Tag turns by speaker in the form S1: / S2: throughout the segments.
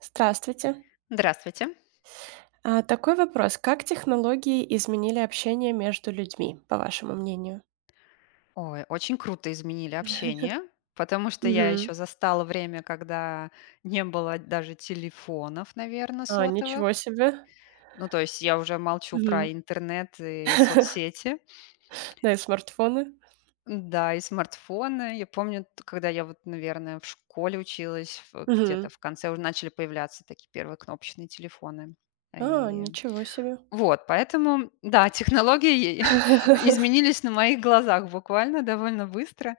S1: Здравствуйте.
S2: Здравствуйте.
S1: Такой вопрос. Как технологии изменили общение между людьми, по вашему мнению?
S2: Ой, очень круто изменили общение, потому что я
S1: Мгм.
S2: еще застала время, когда не было даже телефонов, наверное,
S1: Ничего
S2: сотовых.
S1: себе.
S2: Ну, то есть я уже молчу про
S1: Мгм.
S2: интернет и соцсети.
S1: Да, и смартфоны.
S2: Да, и смартфоны. Я помню, когда я вот, наверное, в школе училась, где-то
S1: Мгм.
S2: в конце уже начали появляться такие первые кнопочные телефоны.
S1: Ничего себе.
S2: Вот, поэтому, да, технологии изменились на моих глазах буквально довольно быстро.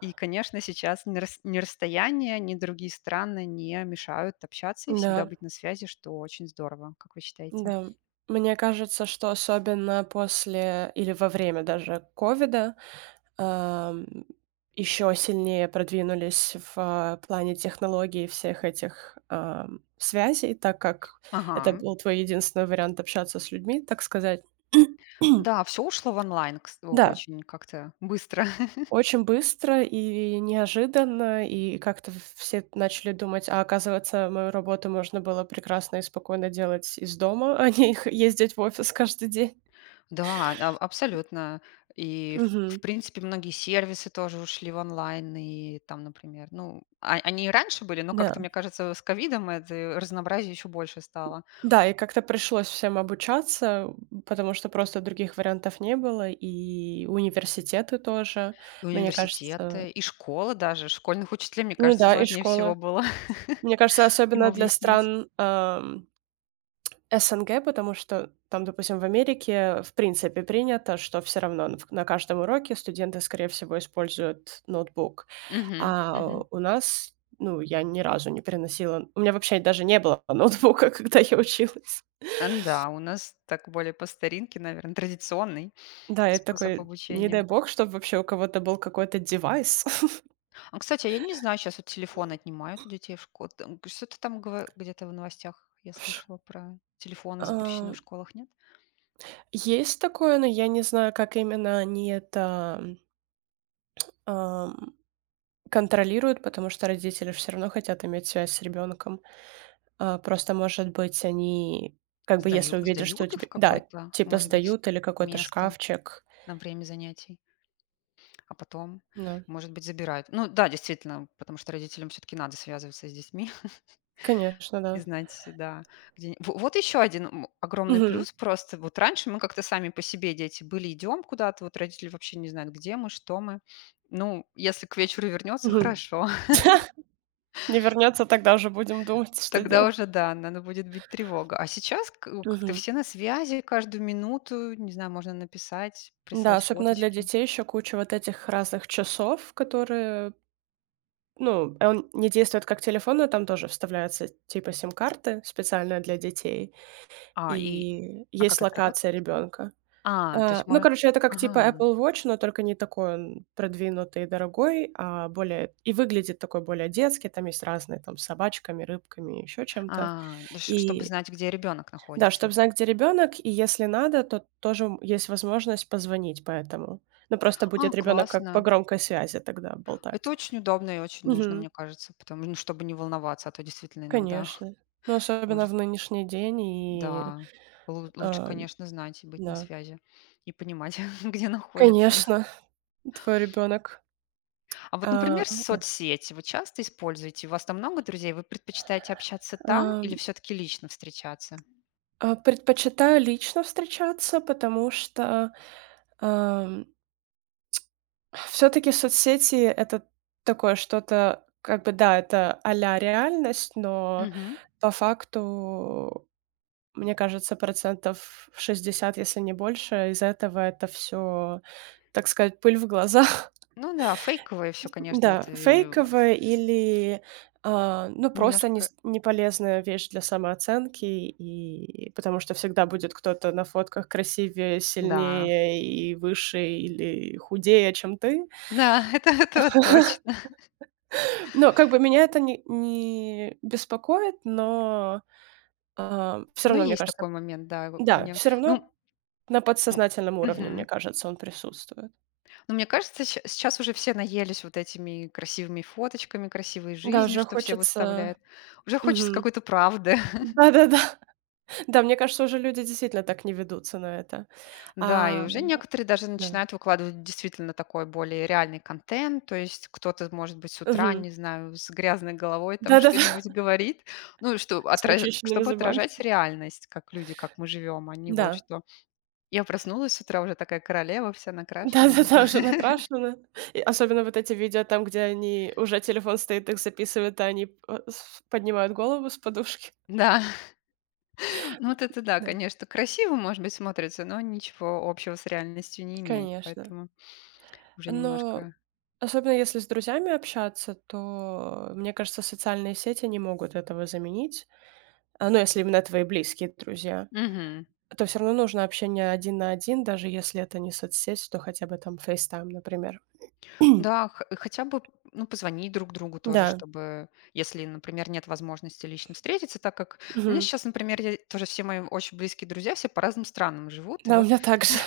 S2: И, конечно, сейчас ни расстояние, ни другие страны не мешают общаться и всегда
S1: Да,
S2: быть на связи, что очень здорово, как вы считаете?
S1: да. Мне кажется, что особенно после или во время даже ковида еще сильнее продвинулись в плане технологий и всех этих связей, так как это
S2: Ага.
S1: был твой единственный вариант общаться с людьми, так сказать.
S2: Да, все ушло в онлайн
S1: Да,
S2: очень как-то быстро.
S1: очень быстро и неожиданно, и как-то все начали думать, а оказывается, мою работу можно было прекрасно и спокойно делать из дома, а не ездить в офис каждый день.
S2: Да, абсолютно. И, в
S1: Мгм.
S2: принципе, многие сервисы тоже ушли в онлайн, и там, например, ну, они и раньше были, но как-то,
S1: Да.
S2: мне кажется, с ковидом это разнообразие еще больше стало.
S1: Да, и как-то пришлось всем обучаться, потому что просто других вариантов не было, и университеты тоже,
S2: И
S1: мне кажется.
S2: университеты, и школы даже. Школьных учителей, мне
S1: Ну
S2: кажется,
S1: да, и
S2: сложнее всего
S1: школы.
S2: было
S1: Мне кажется,
S2: им
S1: особенно для
S2: объяснить.
S1: стран, СНГ, потому что там, допустим, в Америке в принципе принято, что все равно на каждом уроке студенты, скорее всего, используют ноутбук.
S2: Мгм,
S1: А
S2: мгм.
S1: у нас, ну, я ни разу не переносила. У меня вообще даже не было ноутбука, когда я училась.
S2: Да, у нас так более по старинке, наверное, традиционный
S1: Да, я
S2: способ
S1: такой: «Не дай
S2: обучения.
S1: бог, чтобы вообще у кого-то был какой-то девайс».
S2: А, кстати, а я не знаю, сейчас вот телефон отнимают у детей в школе. Что-то там где-то в новостях я слышала про телефоны запрещены в
S1: А,
S2: школах, нет?
S1: есть такое, но я не знаю, как именно они это, ам, контролируют, потому что родители все равно хотят иметь связь с ребенком. Просто, может быть, они как бы если увидят, что у
S2: Сдают их в
S1: тебя да,
S2: какое-то,
S1: типа
S2: может быть,
S1: сдают или какой-то
S2: место
S1: шкафчик.
S2: на время занятий. А потом,
S1: Да,
S2: может быть, забирают. Ну да, действительно, потому что родителям все-таки надо связываться с детьми
S1: конечно,
S2: и
S1: да.
S2: знать, да, где... Вот еще один огромный
S1: Мгм,
S2: плюс просто. Вот раньше мы как-то сами по себе, дети, были, идем куда-то, вот родители вообще не знают, где мы, что мы. Ну, если к вечеру вернется,
S1: мгм.
S2: хорошо.
S1: Не вернется, тогда уже будем думать, что
S2: Тогда
S1: делать.
S2: уже, да, надо будет бить тревога. А сейчас как-то
S1: Мгм.
S2: все на связи, каждую минуту, не знаю, можно написать,
S1: Да,
S2: прислать
S1: особенно для
S2: фоточки.
S1: детей еще куча вот этих разных часов, которые, ну, он не действует как телефон, но там тоже вставляются типа сим-карты специально для детей,
S2: А, и...
S1: и
S2: А
S1: есть
S2: как это работает?
S1: локация ребенка.
S2: А, то есть
S1: Ну,
S2: можно...
S1: короче, это как типа
S2: Ага.
S1: Apple Watch, но только не такой он продвинутый и дорогой, а более и выглядит такой более детский. Там есть разные там с собачками, рыбками, еще чем-то.
S2: А, да ш чтобы
S1: И
S2: знать, где ребенок
S1: да,
S2: находится.
S1: чтобы знать, где ребенок и если надо, то тоже, есть возможность позвонить поэтому. Ну, просто
S2: А,
S1: будет ребенок как по
S2: классно.
S1: громкой связи тогда
S2: Это
S1: болтать.
S2: очень удобно и очень нужно,
S1: Мгм.
S2: мне кажется, потому ну, чтобы не волноваться, а то действительно иногда
S1: Конечно. Ну, особенно
S2: может
S1: в нынешний день и,
S2: да. Лу лучше,
S1: э,
S2: конечно, знать и быть на
S1: да.
S2: связи, и понимать, где находится.
S1: Конечно, твой ребенок.
S2: А вот,
S1: А,
S2: например, соцсети вы часто используете? У вас там много друзей? Вы предпочитаете общаться там
S1: а,
S2: или все таки лично встречаться?
S1: предпочитаю лично встречаться, потому что, все таки соцсети — это такое что-то, как бы, да, это а-ля реальность, но
S2: Мгм.
S1: по факту. Мне кажется, процентов 60, если не больше, из этого это все, так сказать, пыль в глаза.
S2: Ну да, фейковое все, конечно, вот,
S1: Да, фейковое или, ну, просто
S2: немножко.
S1: нес неполезная вещь для самооценки, и потому что всегда будет кто-то на фотках красивее,
S2: Да,
S1: сильнее и выше или худее, чем ты.
S2: да, это вот точно.
S1: Но как бы меня это не беспокоит, но, все
S2: Ну,
S1: равно, мне
S2: есть
S1: кажется,
S2: такой момент, да, у
S1: да,
S2: не
S1: все
S2: ну,
S1: равно на
S2: м,
S1: подсознательном уровне, мне
S2: мгм.
S1: кажется, он присутствует.
S2: Но мне кажется, ща сейчас уже все наелись вот этими красивыми фоточками, красивой
S1: Да,
S2: жизнью,
S1: уже
S2: что все
S1: хочется.
S2: выставляют. Уже хочется
S1: Мгм.
S2: какой-то правды.
S1: Да-да-да. Да, мне кажется, уже люди действительно так не ведутся на это.
S2: Да, и
S1: А,
S2: уже некоторые даже
S1: да.
S2: начинают выкладывать действительно такой более реальный контент. То есть кто-то, может быть, с утра,
S1: Мгм.
S2: не знаю, с грязной головой там
S1: Да-да-да.
S2: что-нибудь говорит. Ну, что
S1: С
S2: отраз
S1: нечищенными
S2: чтобы
S1: зубами.
S2: отражать реальность, как люди, как мы живем, а не вот
S1: Да.
S2: что: "Я проснулась с утра уже такая королева, вся накрашенная", не
S1: Да-да-да,
S2: знаю.
S1: уже накрашены. И особенно вот эти видео там, где они уже телефон стоит, их записывают, а они, с поднимают голову с подушки.
S2: Да. Ну вот это да,
S1: Да,
S2: конечно, красиво, может быть, смотрится, но ничего общего с реальностью не имеет,
S1: конечно.
S2: поэтому уже
S1: Но
S2: немножко.
S1: особенно если с друзьями общаться, то, мне кажется, социальные сети не могут этого заменить. Ну, если именно твои близкие друзья.
S2: Мгм.
S1: То все равно нужно общение один на один, даже если это не соцсеть, то хотя бы там FaceTime, например.
S2: Да, хотя бы ну, позвонить друг другу тоже,
S1: Да,
S2: чтобы, если, например, нет возможности лично встретиться, так как у меня
S1: мгм.
S2: сейчас, например, тоже все мои очень близкие друзья все по разным странам живут, и
S1: Да, у
S2: вот
S1: меня также.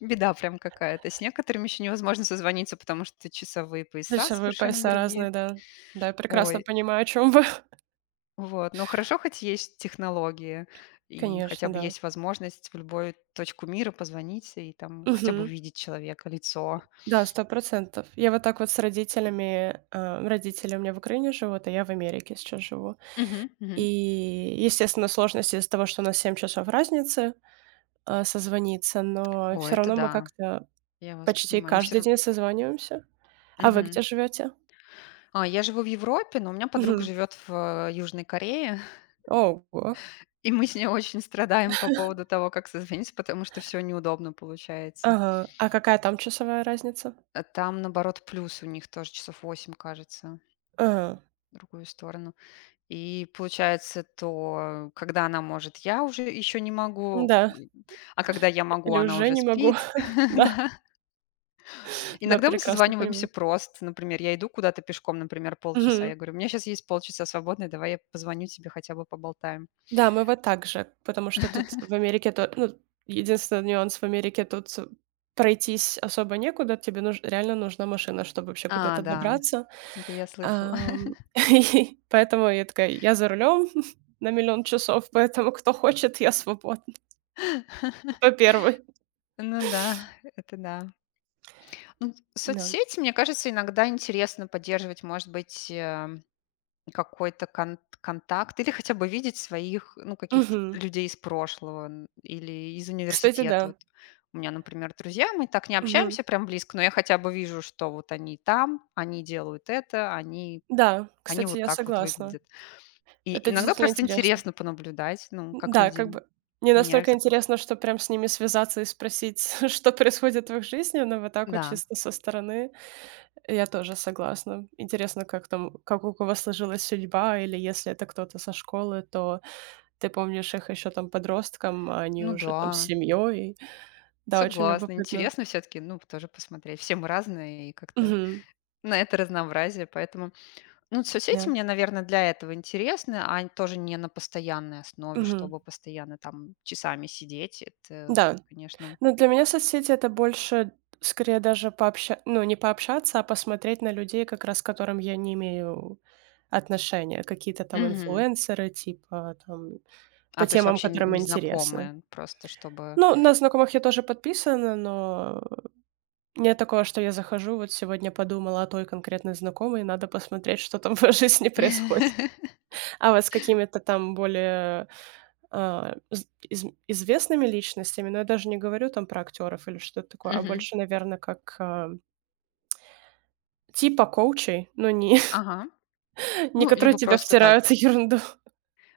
S2: беда прям какая-то. С некоторыми еще невозможно созвониться, потому что часовые пояса
S1: Душевые
S2: совершенно
S1: пояса
S2: другие.
S1: разные, да. Да, я прекрасно
S2: Ой.
S1: понимаю, о чем вы.
S2: Вот, но хорошо хоть есть технологии, и хотя
S1: Конечно,
S2: бы
S1: да.
S2: есть возможность в любую точку мира позвонить и там хотя бы
S1: Мгм.
S2: увидеть человека, лицо.
S1: Да, 100%. Я вот так вот с родителями, родители у меня в Украине живут, а я в Америке сейчас живу.
S2: Мгм,
S1: И,
S2: мгм.
S1: естественно, сложности из-за того, что у нас 7 часов разницы, созвониться, но
S2: О,
S1: все
S2: это
S1: равно мы
S2: да,
S1: как-то
S2: я вас
S1: почти
S2: понимаю. Но все
S1: каждый
S2: равно.
S1: день созваниваемся. А вы где живете?
S2: А, я живу в Европе, но у меня подруга
S1: Мгм.
S2: живет в Южной Корее,
S1: Ого.
S2: и мы с ней очень страдаем по поводу того, как созвониться, потому что все неудобно получается.
S1: Ага. А какая там часовая разница?
S2: А там, наоборот, плюс у них тоже часов 8, кажется,
S1: Ага.
S2: в другую сторону. И получается, то когда она может, я уже еще не могу,
S1: Да,
S2: а когда я могу,
S1: или
S2: она
S1: уже
S2: уже
S1: не могу.
S2: спит,
S1: Да,
S2: да.
S1: да,
S2: Иногда мы
S1: прекрасно
S2: созваниваемся
S1: понимаю.
S2: просто. Например, я иду куда-то пешком, например, полчаса,
S1: Мгм.
S2: я говорю: "У меня сейчас есть полчаса свободное, давай я позвоню тебе, хотя бы поболтаем".
S1: Да, мы вот так же, потому что тут в Америке то ну, единственный нюанс в Америке тут пройтись особо некуда, тебе нуж реально нужна машина, чтобы вообще
S2: А,
S1: куда-то
S2: да,
S1: добраться.
S2: это я слышала.
S1: Ам, и поэтому я такая: «Я за рулем на миллион часов, поэтому кто хочет, я свободна, кто первый».
S2: Ну да, это да. Ну,
S1: Да.
S2: соцсети, мне кажется, иногда интересно поддерживать, может быть, какой-то контакт или хотя бы видеть своих, ну, каких-то
S1: Мгм.
S2: людей из прошлого, н или из
S1: Кстати,
S2: университета.
S1: да.
S2: Вот у меня, например, друзья, мы так не
S1: Мгм.
S2: общаемся прям близко, но я хотя бы вижу, что вот они там, они делают это,
S1: Да,
S2: они
S1: кстати,
S2: вот
S1: я
S2: так вот
S1: согласна.
S2: выглядят. И
S1: Это
S2: иногда
S1: действительно
S2: просто
S1: интересно.
S2: интересно понаблюдать, ну, как
S1: Да,
S2: люди
S1: как бы не настолько
S2: меняются.
S1: интересно, что прям с ними связаться и спросить, что происходит в их жизни, но вот так вот
S2: Да,
S1: чисто со стороны я тоже согласна. Интересно, как там, как у кого сложилась судьба, или если это кто-то со школы, то ты помнишь их еще там подростком, а они
S2: ну
S1: уже там с
S2: да,
S1: семьей. Да, очень
S2: согласна.
S1: любопытно.
S2: Интересно все таки ну, тоже посмотреть. Все мы разные и как-то
S1: Мгм.
S2: на это разнообразие, поэтому ну, соцсети
S1: Да.
S2: мне, наверное, для этого интересны, а н тоже не на постоянной основе,
S1: Мгм.
S2: чтобы постоянно там часами сидеть. Это,
S1: Да.
S2: конечно.
S1: Ну, для меня соцсети — это больше, скорее, даже пообща ну, не пообщаться, а посмотреть на людей, как раз к которым я не имею отношения. Какие-то там
S2: Мгм.
S1: инфлюенсеры, типа, там, по
S2: А, то есть
S1: темам,
S2: вообще н
S1: которым интересно.
S2: незнакомые, просто чтобы
S1: Ну, на знакомых я тоже подписана, но нет такого, что я захожу, вот сегодня подумала о той конкретной знакомой, надо посмотреть, что там в её жизни происходит. А вот с какими-то там более а, з из известными личностями, но я даже не говорю там про актеров или что-то такое, а
S2: мгм.
S1: больше, наверное, как, типа коучей, но не
S2: Ага.
S1: не
S2: Ну,
S1: которые
S2: либо
S1: тебе
S2: просто, да,
S1: втирают ерунду.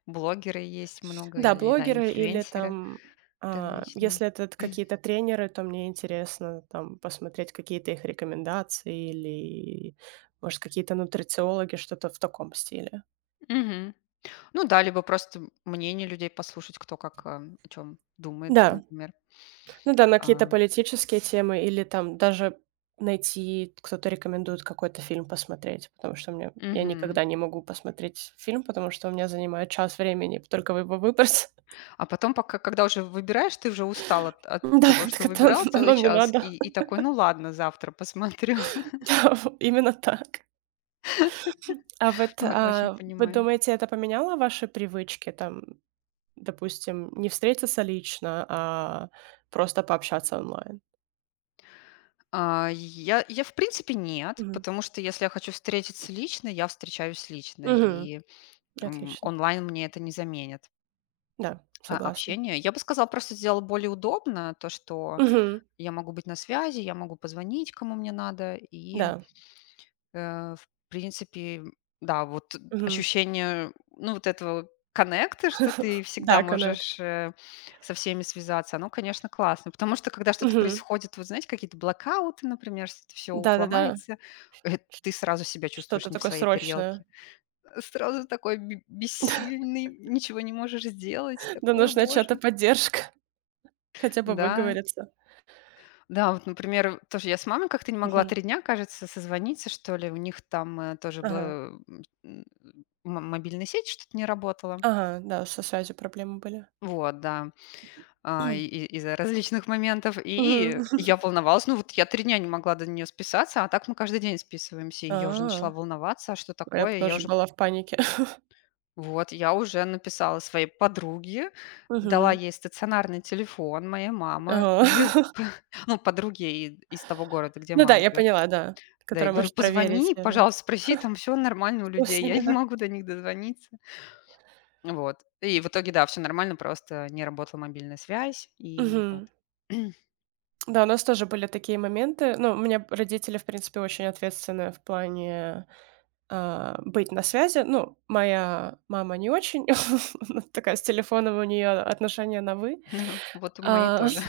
S2: блогеры есть много
S1: Да,
S2: или, да,
S1: блогеры или
S2: инфлюенсеры
S1: там,
S2: различные.
S1: если это т какие-то тренеры, то мне интересно там посмотреть какие-то их рекомендации или, может, какие-то нутрициологи, что-то в таком стиле.
S2: Мгм. Ну да, либо просто мнение людей послушать, кто как, о чем думает,
S1: Да.
S2: например.
S1: Ну да, на какие-то
S2: А,
S1: политические темы или там даже найти, кто-то рекомендует какой-то фильм посмотреть, потому что мне я
S2: мгм.
S1: никогда не могу посмотреть фильм, потому что у меня занимает час времени только его выбрать.
S2: А потом, пока когда уже выбираешь, ты уже устал от
S1: Да,
S2: того, что
S1: так это
S2: выбирал целый
S1: оно мне
S2: час,
S1: надо.
S2: и такой: "Ну ладно, завтра посмотрю".
S1: Да, в именно так. А вот,
S2: Ой, очень
S1: вы
S2: понимаю.
S1: думаете, это поменяло ваши привычки, там, допустим, не встретиться лично, а просто пообщаться онлайн?
S2: А, в принципе, нет,
S1: Мгм.
S2: потому что если я хочу встретиться лично, я встречаюсь лично,
S1: Мгм.
S2: и,
S1: Отлично.
S2: онлайн мне это не заменит,
S1: Да, согласна.
S2: общение. Я бы сказала, просто сделала более удобно то, что
S1: Мгм.
S2: я могу быть на связи, я могу позвонить, кому мне надо. И,
S1: Да.
S2: В принципе, да, вот
S1: Мгм.
S2: ощущение, ну, вот этого коннекта, что ты всегда
S1: Да,
S2: можешь,
S1: коннект.
S2: со всеми связаться, оно, конечно, классно. Потому что, когда что-то
S1: Мгм.
S2: происходит, вот знаете, какие-то блэкауты, например, что-то всё
S1: Да-да-да.
S2: ломается, ты сразу себя чувствуешь
S1: Что-то
S2: не в
S1: такое
S2: своей тарелке.
S1: срочное.
S2: Сразу такой бе бессильный, ничего не можешь сделать,
S1: Да,
S2: такое,
S1: нужна чья-то
S2: боже".
S1: поддержка, хотя бы
S2: Да.
S1: выговориться.
S2: Да, вот, например, тоже я с мамой как-то не могла
S1: Мгм.
S2: 3 дня, кажется, созвониться, что ли. У них там, тоже
S1: Ага.
S2: была, мобильная сеть, что-то не работала.
S1: Ага, да, со связью проблемы были.
S2: Вот, да, и из-за различных моментов.
S1: Мгм.
S2: И я волновалась. Ну, вот я 3 дня не могла до нее списаться, а так мы каждый день списываемся. И я уже начала
S1: А,
S2: волноваться, а что
S1: а я б
S2: такое? Я
S1: тоже
S2: уже
S1: была в панике.
S2: вот, я уже написала своей подруге, дала
S1: Мгм.
S2: ей стационарный телефон моей мамы.
S1: Ага.
S2: Говорю, ну, подруге и из того города, где
S1: Ну да,
S2: мама
S1: я
S2: живет.
S1: поняла, да.
S2: Да, я
S1: Которая
S2: говорю:
S1: может проверить,
S2: "Позвони,
S1: да,
S2: пожалуйста, спроси, там все нормально у
S1: что с
S2: людей". Я
S1: ними,
S2: не
S1: да.
S2: могу до них дозвониться. Вот. И в итоге, да, все нормально, просто не работала мобильная связь, и вот.
S1: Мгм. Да, у нас тоже были такие моменты. Ну, у меня родители, в принципе, очень ответственные в плане быть на связи. Ну, моя мама не очень, она такая с телефоном у нее отношения на вы,
S2: Ну, вот у моей
S1: а,
S2: тоже.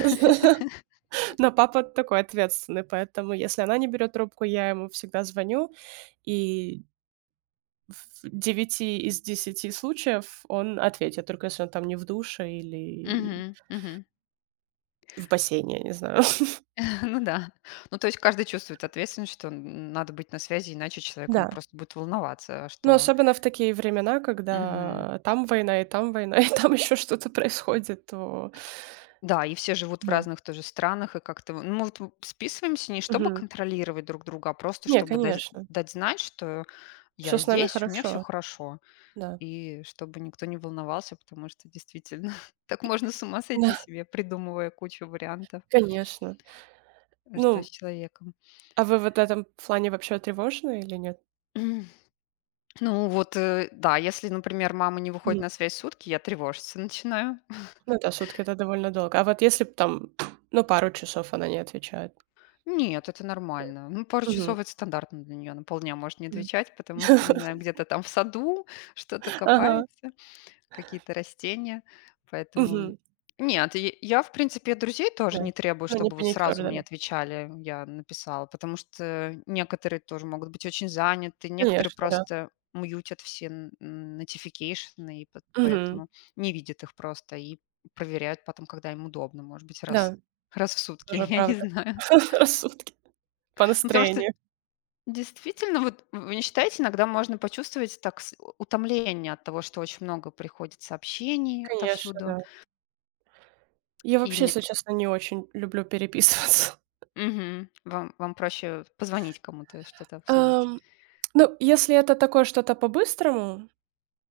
S1: но папа такой ответственный, поэтому если она не берет трубку, я ему всегда звоню, и в 9 из десяти случаев он ответит, только если он там не в душе или
S2: Мгм, мгм.
S1: в бассейне, я не знаю.
S2: Ну да. Ну, то есть каждый чувствует ответственность, что н надо быть на связи, иначе человек, ну,
S1: Да.
S2: просто будет волноваться,
S1: Ну,
S2: что
S1: особенно в такие времена,
S2: мгм.
S1: когда там война, и там война, и там еще что-то происходит, то.
S2: Да, и все живут в
S1: Да.
S2: разных тоже странах, и как-то, вот, ну, вот списываемся не чтобы
S1: Мгм.
S2: контролировать друг друга, а просто
S1: Не,
S2: чтобы
S1: конечно.
S2: дать знать, что
S1: Все
S2: я
S1: с нами
S2: здесь, у меня все
S1: хорошо,
S2: хорошо.
S1: да.
S2: И чтобы никто не волновался, потому что действительно так можно с ума сойти
S1: Да,
S2: себе, придумывая кучу вариантов,
S1: конечно.
S2: что с
S1: Ну,
S2: человеком.
S1: а вы вот в этом плане вообще тревожны или нет?
S2: Ну вот, да, если, например, мама не выходит
S1: Нет.
S2: на связь сутки, я тревожиться начинаю.
S1: Ну да, сутки — это довольно долго. А вот если б там, ну, пару часов она не отвечает?
S2: Нет, это нормально. Ну, пару
S1: Мгм.
S2: часов это стандартно для нее. На полдня может не
S1: М.
S2: отвечать, потому что, не знаю, где-то там в саду что-то
S1: Ага.
S2: копается. Какие-то растения, поэтому
S1: Мгм.
S2: нет, в принципе, от друзей тоже
S1: Да.
S2: не требую,
S1: Ну, не
S2: чтобы вот сразу
S1: паникёр,
S2: мне
S1: да.
S2: отвечали, я написала, потому что некоторые тоже могут быть очень заняты, некоторые
S1: Конечно, да.
S2: просто мьютят все notification, и
S1: Мгм.
S2: поэтому не видят их просто и проверяют потом, когда им удобно, может быть,
S1: Да,
S2: раз в сутки,
S1: тоже
S2: я не
S1: правда.
S2: знаю.
S1: Рассудки. По
S2: Ну, потому что
S1: настроению.
S2: действительно, вот вы не считаете, иногда можно почувствовать так утомление от того, что очень много приходит сообщений
S1: Конечно,
S2: отовсюду.
S1: да. Я
S2: И
S1: вообще,
S2: мне
S1: если честно, не очень люблю переписываться.
S2: мгм. Вам проще позвонить кому-то, что-то обсудить.
S1: Ам, ну, если это такое что-то по-быстрому,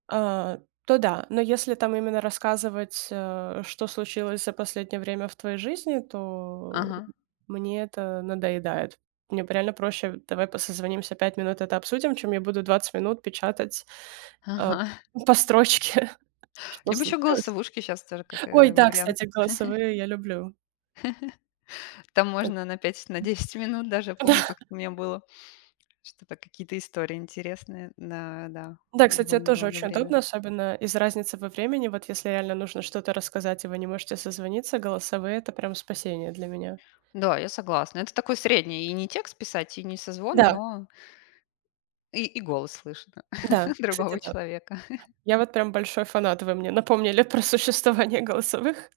S1: А, то да, но если там именно рассказывать, что случилось за последнее время в твоей жизни, то
S2: Ага,
S1: мне это надоедает. Мне б реально проще: «Давай по созвонимся, 5 минут это обсудим», чем я буду 20 минут печатать, э,
S2: ага.
S1: по строчке, что
S2: Либо еще
S1: случилось.
S2: голосовушки сейчас тоже как,
S1: Ой, да,
S2: вариант.
S1: кстати, голосовые я люблю.
S2: Там
S1: Эт
S2: можно на 5, на 10 минут даже.
S1: да,
S2: Помню, как у меня было что-то, какие-то истории интересные. Да, да,
S1: да, кстати, это
S2: довольно
S1: тоже
S2: долгое
S1: очень
S2: время.
S1: удобно, особенно из-за разницы во времени. Вот если реально нужно что-то рассказать, и вы не можете созвониться, голосовые — это прям спасение для меня.
S2: Да, я согласна. Это такой средний. И не текст писать, и не созвон,
S1: Да,
S2: но и голос слышно
S1: да, кстати,
S2: другого
S1: да.
S2: человека.
S1: Я вот прям большой фанат. Вы мне напомнили про существование голосовых.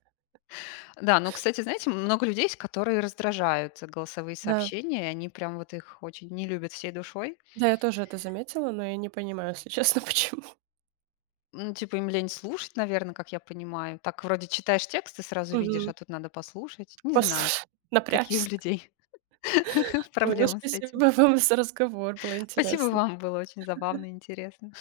S2: Да, ну, кстати, знаете, много людей есть, которые раздражают голосовые
S1: Да,
S2: сообщения, и они прям вот их очень не любят всей душой.
S1: да, я тоже это заметила, но я не понимаю, если честно, почему.
S2: Ну, типа им лень слушать, наверное, как я понимаю. Так вроде читаешь текст и сразу видишь,
S1: Мгм.
S2: а тут надо послушать. Не знаю,
S1: Послушай,
S2: какие у
S1: напрячься.
S2: людей
S1: Ой, ну
S2: проблемы с этим.
S1: спасибо вам за разговор, было
S2: Спасибо
S1: интересно.
S2: вам, было очень забавно и интересно.